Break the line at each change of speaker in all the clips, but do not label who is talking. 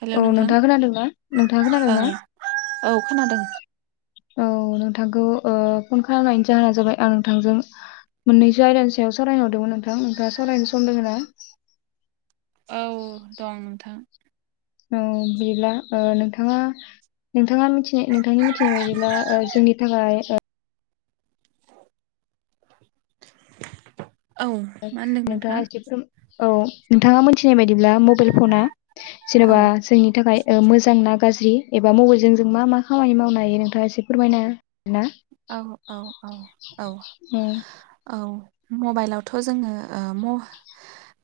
Hello
औ
नोंथां
नोंथाङा खोनादोंना नोंथाङा खोनादों ना?
ओं औ खोनादों।
औ नोंथांखौ ओ फन खालामनायनि जाहोना जाबाय आं नोंथांजों मोननैसो आयदानि सायाव सावरायनो हरदोंमोन नोंथां नोंथाङा सरायनो सम दोङो ना?
औ दं नोंथां।
औ बिदिब्ला ओ नोंथाङा नोंथाङा मिथिनाय नोंथांनि मिथिनाय बायदिब्ला ओ जोंनि थाखाय
औ मा होनदों
नोंथाङा एसे फोर औ नोंथाङा मोनथिनाय बायदिब्ला मबाइल फना
औ
जेने'बा जोंनि थाखाय ओ मोजांना गाज्रि एबा मबाइलजों जों मा मा खामानि मावनो हायो नोंथाङा एसे फोरमायना ना
औ औ औ औ
औ
औ मबाइलावथ' जोङो ओ म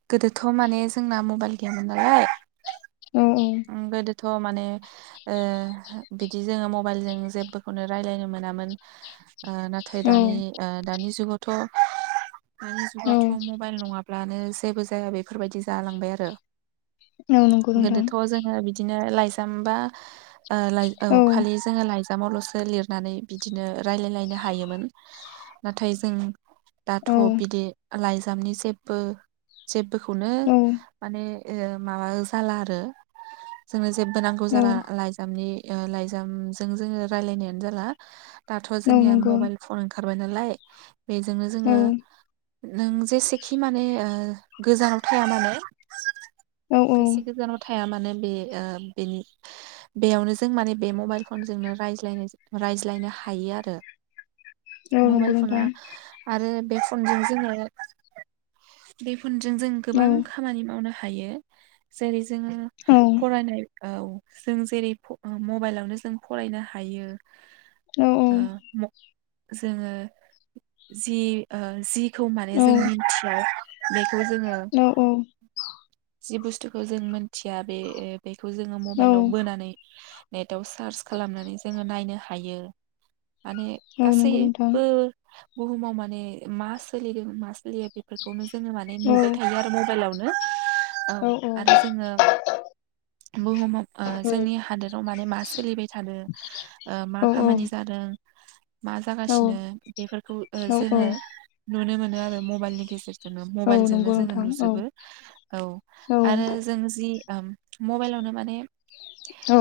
गोदोथ' माने जोंना मबाइल गैयामोन नालाय।
औ
ओ गोदो थ' माने ओ बिदि जोङो मबाइलजों जेबोखौनो रायलायनो मोनामोन। ओ नाथाय
औ
दानि ओ दानि जुगावथ' दानि
औ
जुगावथ' मबाइल नङाब्ला ब्लानो जेबो जाया बेफोरबायदि जालांबाय आरो।
औ नंगौ नोंथां।
गोदोथ' जोङो बिदिनो लाइजाम बा ओ औ खालि जोङो लाइजाम लाइजामावल'सो लिरनानै बिदिनो रायलायलायनो हायोमोन नाथाय जों। दाथ'
औ
बिदि लाइजामनि जेबो जेबो बखौनो
औ
माने ओ माबा जाला आरो जो जेबो नांगौ
औ
जाला लाइजामनि ओ लाइजामजों जोङो रायलायनायानो जाला दाथ'
औ
जोंनिया
नंगौ
मबाइल फन ओंखारबाय नालाय। बेजोंनो
औ
जोङो नों जेसेखि माने ओ गोजानाव थाया मानो
औ औ
बेसे गोजानाव था हाया मानो बे ओ बिनि बेयावनो जों माने बे मबाइल फनजोंनो रायज्लाय रायज्लायनो हायो आरो।
नंगौ
मबाइल फना
नोंथां
आरो बे फनजों जोङो बे फुनजों जों गोबां
औ
खामानि मावनो हायो जेरै जोङो
औ
फरायनाय औ जों जेरै फ मबाइलावनो जों फरायनो हायो।
औ औ।
ओ जोङो जि ओ जिखौ माने
औ
जों मिथिया बे खौ जोङो
औ
जि बुस्थुखौ जों मिनथिया बे बेखौ जोङो
औ
मबाइलाव बोनानै नेटाव सार्च खालामनानै जोङो नायनो हायो। माने
औ नंगौ नोंथां
गासैबो बुहुमाव माने मा सोलिदों मा फैयो बेफोरखौनो जोङो माने
औ
नुबाय थायो आरो मबाइलावनो
औ
ओं
औ
आरो जोङो।
[unintelligible]
बुहुमाव ओ जोंनि हादोराव माने मा सोलिबाय थादों मा
औ
खामानि जादों मा
औ
जागासिनो बेफोरखौ ओ
औ नंगौ नोंथां औ औ
जोङो नुनो मोनो आरो मबाइलनि गेजेरजों। जोङो
औ
मबाइलजोंनो
नंगौ औ नंगौ औ
जोङो नुजोबो औ आरो जों जि ओम मबाइलावनो माने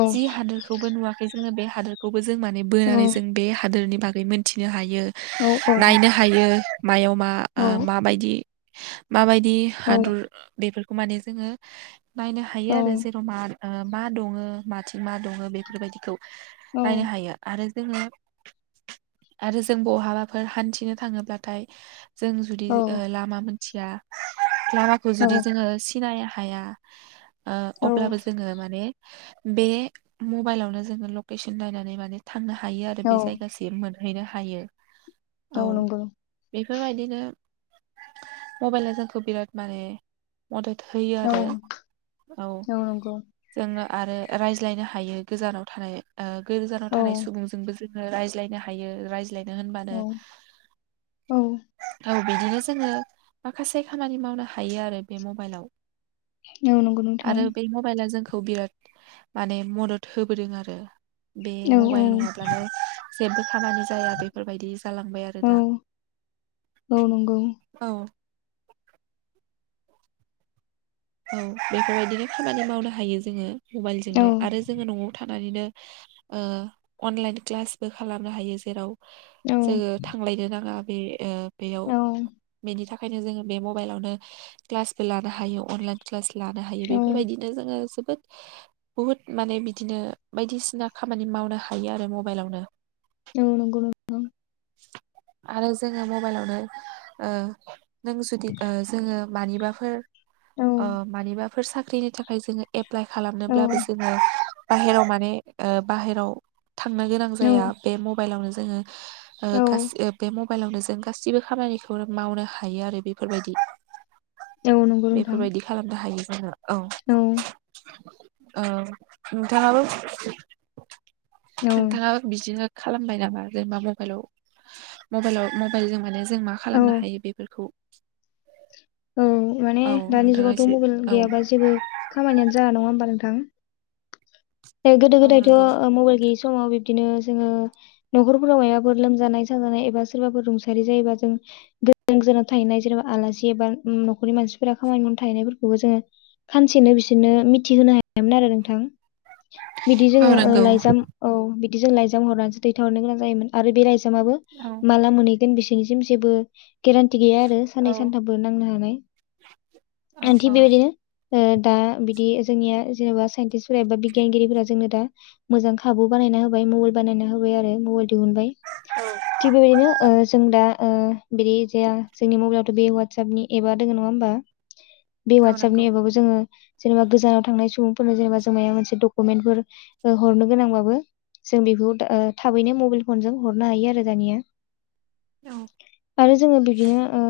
जि हादोरखौबो नुवाखै जोङो बे हादोरखौ बो जों माने बोनानै जों बे हादोरनि बागै मोनथिनो हायो नायनो हायो। मायाव मा आ माबायदि माबायदि हादर बेफोरखौ माने जोङो नायनो हायो आरो जेराव मा ओ मा दङ माथिं मा दङ बेफोरबायदिखौ
औ औ
नायनो हायो आरो जोङो आरो जों बहाबाफोर हान्थिनो थाङोब्लाथाय जों जुदि ओ
नंगौ
लामा मोनथिया लामाखौ जुदि जोङो सिनाय हाया ओ अब्लाबो जोङो माने बे मबाइलावनो जोङो लकेसन नायनानै माने थांनो हायो आरो बे जायगासिम मोन हैनो हायो।
औ नंगौ।
बेफोरबायदिनो मबाइला जोंखौ बिराद माने मदद होयो आरो।
औ नंगौ।
जोङो आरो रायज्लायनो हायो गोजानाव थानाय ओ गोजानाव थानाय सुबुंजोंबो जों रायज्लायनो हायो रायज्लायनो होनबानो औ। बिदिनो जोङो माखासे खामानि मावनो हायो आरो बे मबाइलाव। आरो बे मबाइला जोंखो खौ बिराद माने मदद होबोदों आरो बे
औ
मबाइल नङाब्लानो जेबो खामानि जाया बेफोरबायदि जालांबाय आरो
औ
दा
औ औ नंगौ
औ। औ बेफोरबायदिनो खामानि मावनो हायो जोङो
औ
मबाइलजोंनो आरो जोङो न'आव था नानैनो ओ अनलाइन क्लासबो खालामनो हायो जेराव
औ
जोङो थांलायनो नाङा बे ओ बेयाव
औ
बेनि थाख ओंखायनो जोङो बे मबाइलावनो क्लासबो लानो हायो अनलाइन क्लास लानो हायो
औ
बेफोरबायदिनो जोङो बोद बुहुद माने बिदिनो बायदिसिना खामानि मावनो हायो आरो मबाइलावनो।
औ नंगौ [unintelligible]
आरो जोङो मबाइलावनो ओ नों जुदि ओ जोङो मानिबाफोर
औ
ओ मानिबाफोर साख्रिनि थाखाय जोङो एप्लाइ
औ
खालामनोब्लाबो जोङो बाहेरायाव माने ओ बाहेराव थांनो गोनां
औ
जाया बे मबाइलावनो जोङो ओ
औ
[unintelligible] म बाइलावनो जों गासिबो खामानिखौ मावनो हायो आरो बेफोरबायदि
औ नंगौ नों
बेफोरबायदि खालामनो हायो जोङो।
औ
औ नोंथाङाबो
औ
नोंथाङाबो बिदिनो खालामबाय नामा जेनेबा मबाइलाव मबाइलाव मबाइल जों माने जों मा
औ
खालामनो हायो बेफोरखौ
औ माने
औ
दानि
नोंथाङा
जुगावथ'
एसे
मबाइल
औ
गैयाबा जेबो खामानियानो जाया नङा होमबा नोंथा थां गोदो
औ
गोदायथ' ओ
नंगौ
मबाइल गैयि स समाव बिब्दिनो जोङो न'खरफोराव माबाफोर लोमजानाय साजानाय एबा सोरबाफोर रुंसारि जायोबा जों गो-गोजोनाव थाहैनाय जेनेबा आलासि एबा न'खरनि मानसिफोरा खामानि मावनो थाहैनायफोरखौबो जोङो सानसेनो बिसोरनो मिथिहोनो हायामोन आरो नोंथां बिदि जोङो
औ
ओ
नंगौ
लाइजाम औ बिद दि जों लाइजाम हरनानैसो दैथार हरनो गोनां जायोमोन आरो बे लाइजामाबो
औ
माला मोनै गोन बिसनिसिम जेबो गेरेथि गैया आरो साननै
औ
सानथामबो नांनो हा नाय। आं
औ
थिग बेबायदिनो ओ दा बिदि जोंनिया जेनेबा साइन्टिस्टफोरा एबा बिगियानगिरिफोरा जोंनो दा मोजां खाबु बानाय ना‌ होबाय मबेल बानायना होबाय आरो मबेल दिहुनबाय। थिख बेबायदिनो ओ जों दा ओ बिदि जाया जोंनि मबाइलथ' बे वाटसापनि एबा दङ नङा होमबा बे
औ
वाटसापनि
नंगौ
एपावबो जोङो जेनेबा गोजानाव थांनाय सम फोरनो जेनेबा जों माया मोनसे डकुमेन्टफोर ओ हरनो गोनांबाबो जों बेखौ दा ओ थाबैनो मबाइल फनजों हरनो हायो आरो दानिया
औ
आरो जोङो बिदिनो ओ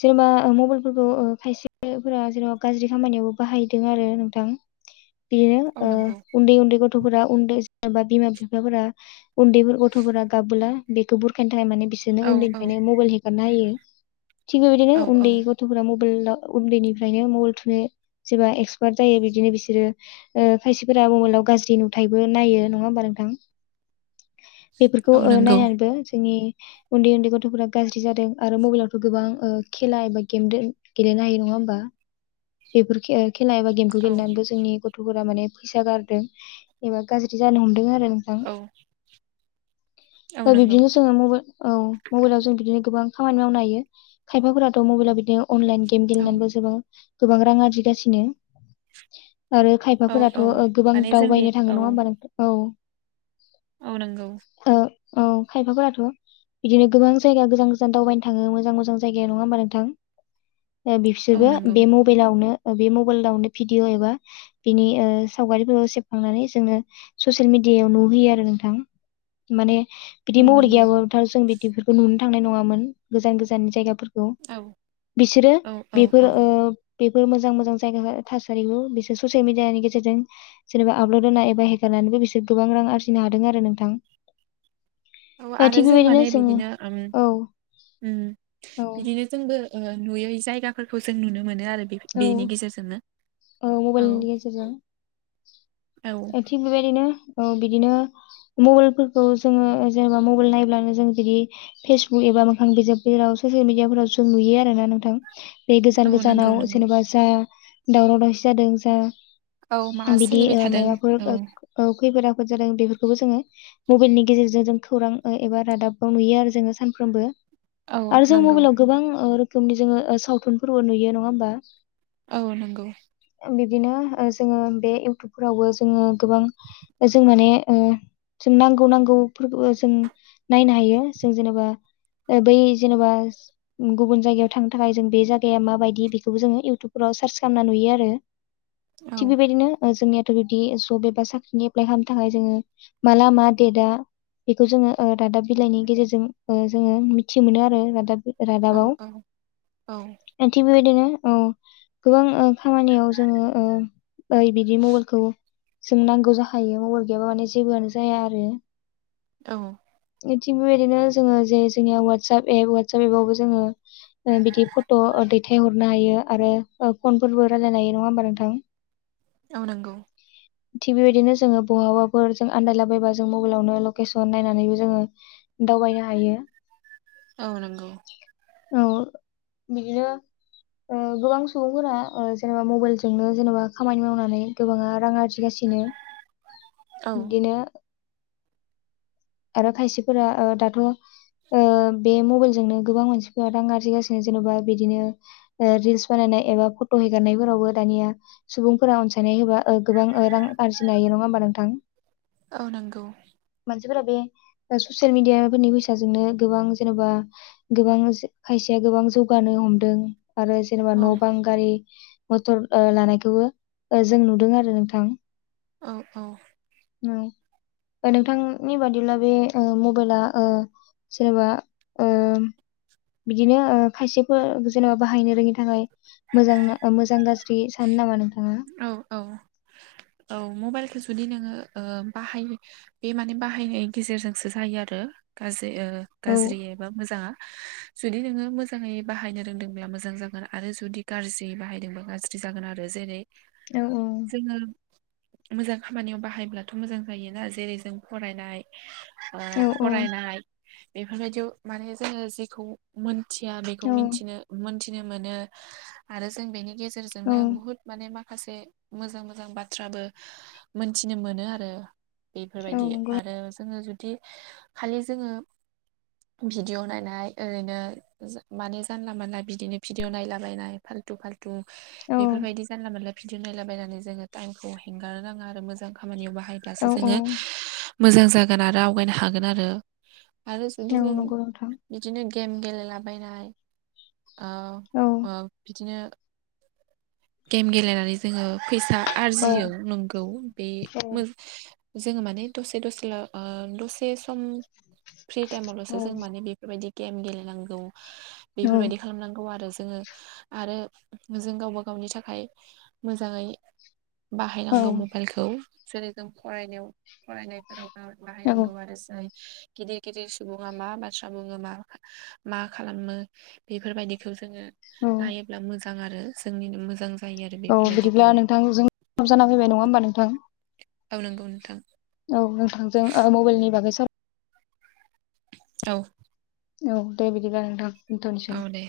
जेनेबा मबाइलफोरखौ खायसेफोरा जेनेबा गाज्रि खामानियावबो बाहायदों आरो नोंथां बिदिनो
औ
ओ
नंगौ
उन्दै उन्दै गथ'फोरा उन्दै जेनेबा बिमा बिफाफोरा उन्दैफोर गथ'फोरा गाबबोला बेखौ बुरखायनो थाखाय माने बिसोरनो
औ औ
उन्दैनिफ्रायनो मबाइल हे गारना हायो। थिग बेबायदिनो
औ औ
उन्दै गथ'फोरा मबाइल उन्दैनिफ्रायनो मबाइल थुनो जेबा एक्सपार्ट जायो बिदिनो बिसोरो ओ खायसेफोरा मबाइलाव गाज्रि नुथायबो नायो नङा होमबा नोंथां बेफोरखौ
औ
ओ
नंगौ
नायनानैबो जोंनि उन्दै उन्दै गथ'फोरा गाज्रि जादों आरो मबाइलावथ' गोबां ओ खेला एबा गेम गेलेनो हायो नङा होमबा बेफोर खेल खेला एबा गेमखौ
औ
गेलेनानैबो जोंनि गथ'फोरा माने फैसा गारदों एबा गाज्रि जानो हमदों आरो। नोंथां
औ औ
ओ
नंगौ
बिब्दिनो जोङो मबाइल औ मबाइलाव जों बिदिनो गोबां खामानि मावनो हायो खायफाफोराथ' मबाइलाव बिदिनो अनलाइन गेम
औ
गेलेनानैबो जोङो गोबां रां आरजिगासिनो आरो
औ
खायफाफोराथ'
औ
ओ गोबां
माने जों बे
दावबायनो
औ
थाङो नङा होमबा नोंथ औ
औ नंगौ
ओ औ खायफाफोराथ' बिदिनो गोबां जायगा गोजान गोजान दावबायनो थाङो मोजां मोजां जायगायाव नङा होमबा नोंथां ओ
औ
बिसोरबो
नंगौ
बे मबाइलावनो ओ बे मबाइलावनो भिडिअ' एबा बिनि ओ सावगारिफोरखौ सेबखांनानै जोङो ससियेल मिड डियायाव नुहोयो आरो नोंथां माने बिदि
औ
महर
नंगौ
गैयाबाबोथ' जों बिदिफोरखौ नुनो थांनाय नङामोन गोजान गोजान जायगा फोरखौ
औ
बिसोरो
औ औ
बेफोर
औ
ओ बेफोर मोजां मोजां जायगा थासारिखौ बिसोर ससियेल मिडियानि गेजेरजों जेनेबा आपलड होना एबा हेगार नानैबो बिसोर गोबां रां आरजिनो हादों आरो नोंथां।
औ आरो
थिग
जों
बेबायदिनो
माने
जोङो
बिदिनो उम
औ
उम
औ
बिदिनो जोंबो ओ नुयै जायगाफोरखौ जों नुनो मोनो आरो। बे
औ
बेनि गेजेरजोंनो
औ मबाइलनि
औ
गेजेरजों थिग बेबायदिनो औ बिदिनो मबाइलफोरखौ जोङो जेनेबा मबाइल नायब्लानो जों बिदि बा मोखां बिजाब जेराव ससियेल मिडियाफोराव जों नुयो आरो ना नोंथां। बे
औ
गोजान
नंगौ
गोजानाव
नंगौ
जेनेबा जा दावराव दावसि जादों जा
औ मा
बिदि
सोलिबाय
ओ
थादों
मायबाफोर
औ
खैफोद जादों बेफोरखौबो जोङो मबाइलनि गेजेरजों जों खौरां एबा रादाबाव नुयो आरो जोङो सानफ्रोमबो।
औ
आरो जों
नंगौ
मबाइलाव गोबां ओ रोखोमनि जोङो ओ सावथुनफोरबो नुयो नङा होमबा?
औ नंगौ।
बिब्दिनो ओ जोङो बे इउटुबफोरावबो जोङो गोबां जों माने ओ जों नांगौ नांगौफोरखौबो जों नायनो हायो जों जेनेबा ओ बै जेन'बा गुबुन जायगायाव थांनो थाखाय जों बे जागाया माबायदि बे खौबो जों इउटुबफोराव सार्स खालामना नुयो आरो
औ
थिक बेबायदिनो ओ जोंनि थ' बिब्दि जब एबा साख्रिनि एप्लाइ खालामनो थाखाय जोङो माला मा देइटआ बेखौ जोङो ओ दादाब बिलाइनि गेजेरजों ओ जोङो मिथि मोनो आरो रादाब
औ
रादाबाव
औ औ
ओ थिक बेबायदिनो ओ गोबां ओ खामानियाव जोङो ओ-ओ बिदि मबाइलखौ जों नांगौ जाखायो मबाइल गैयाब्ला माने जेबोआनो जाया आरो।
औ।
ओ थिक बेबायदिनो जोङो जे जोंनिया वाट्सप एप वाट्सएप एप आवबो जोङो‌ ओ बिदि फट' ओ दैथाय हरनो हायो। आरो ओ फनफोरबो रायलायनो हायो नङा होनबा नोंथां।
ओ नोंगौ।
थिग बेबायदिनो जोङो बहाबाफोर जों आनन्दायलाबायबा जों मबाइलावनो लकेसन नायनानैबो जोङो दावबायनो हायो।
औ नोंगौ।
औ बिदिनो ओ गोबां सुबुंफोरा ओ जेनेबा मबाइलजोंनो जेनेबा खामानि मावनानै गोबाङा रां आरजि गासिनो
औ
बिदिनो आरो खायसेफोरा ओ दाथ' ओ बे मबाइलजोंनो गोबां मानसिफोरा रां आरजिगासिनो जेन'बा बिदिनो ओ रिल्स बानायनाय एबा फट' हेगारनायफोरावबो दानिया सुबुंफोरा अनसायनाय होबा ओ गोबां ओ रां आरजिनो हायो नङा होमबा नोंथां?
औ नंगौ
मानसि सिफोरा बे ससियेल मिडिया फोरनि फैसाजोंनो गोबां जेन'बा गोबां हो खायसे गोबां जौगानो हमदों आरो जेनेबा
औ
न' बां गारि मथर ओ लानायखौबो ओ जों नुदों आरो नोंथां।
औ औ।
औ ओ नोंथांनि बादिब्ला बे ओ मबाइला ओ जेनेबा ओम बिदिनो ओ खायसेफोर जेनेबा बाहायनो रोङिनि थाखाय मोजांना ओ मोजां गाज्रि सानो नामा नोंथां?
औ औ औ मबाइलखौ जुदि नोङो ओ बाहायो बे माने बाहायनायनि गेजेरजोंसो जायो आरो गाज्रि ओ
औ
गाज्रि एबा मोजाङा।
[inaudible]
जुदि नोङो मोजाङै बाहायनो रोंदोंब्ला मोजां जागोन आरो जुदि गारजि बाहायदोंब्ला गाज्रि जागोन आरो जेरै
औ औ।
जोङो मोजां खामानियाव बाहायब्लाथ' मोजां जायोना जेरै जों फरायनाय ओ
औ
फरायनाय बेफोरबायदियाव माने जोङो जिखौ मोन मिथिया बेखौ
औ
मोनथिनो मोनथिनो मोनो आरो जों बेनि
औ
गेजेरजोंनो बुहुत माने माखा माखासे मोजां मोजां बाथ्राबो मोनथिनो मोनो आरो।
औ
बेफोरबायदि
नंगौ
आरो जोङो जुदि खालि जोङो भिडिअ नायनाय ओरैनो जो माने जानला मानला बिदिनो भिडिअ नायलाबायनाय फाल्थु फाल्थु तु
औ
बेफोरबायदि जानला मोनला बिदि नायलाबायनानै जोङो टाइमखौ हेंगारनो नाङा आरो मोजां खामानियाव बाहायब्लासो
औ औ
जोङो मोजां जागोन आरो आवगायनो हागोन आरो-आरो जुदि
औ
जों
नंगौ नोंथां
बिदिनो गेम गेलेलाबायनाय ओ
औ
ओ बिदिनो गेम गेलेनानै जोङो फैसा
औ
आरजियो नोंगौ बे
औ
मो जोङो माने दसे दसेल' ओ दसे सम फ्रि टाइमावल'सो
औ
जों माने बेफोरबायदि गेम गेलेनांगौ
औ
बेफोरबायदि खालामनांगौ आरो जों जो आरो जों गावबा गावनि थाखाय मोजाङै
औ
बाहायनांगौ मबाइलखौ जेरै जों फरायनायाव फरायनायफोराव आ बाहाय रंबारस गिदिर गिदिर सुबुङा मा बाथ्रा बुङो मा मा खालामो बेफोरबायदिखौ जोङो
औ
नायोब्ला मोजां आरो जोंनिनो मोजां जायो आरो।
औ
बेफोरबायदि
बिदिब्ला
गेले
नोंथांजों [unintelligible] जाना फैबाय नङा होमबा नोंथां
औ नांगौ नोंथां
औ नोंथांजों ओ मबाइलनि बागै
औ
औ दे बिदिब्लाा नोंथां दथ'नोसै
औ दे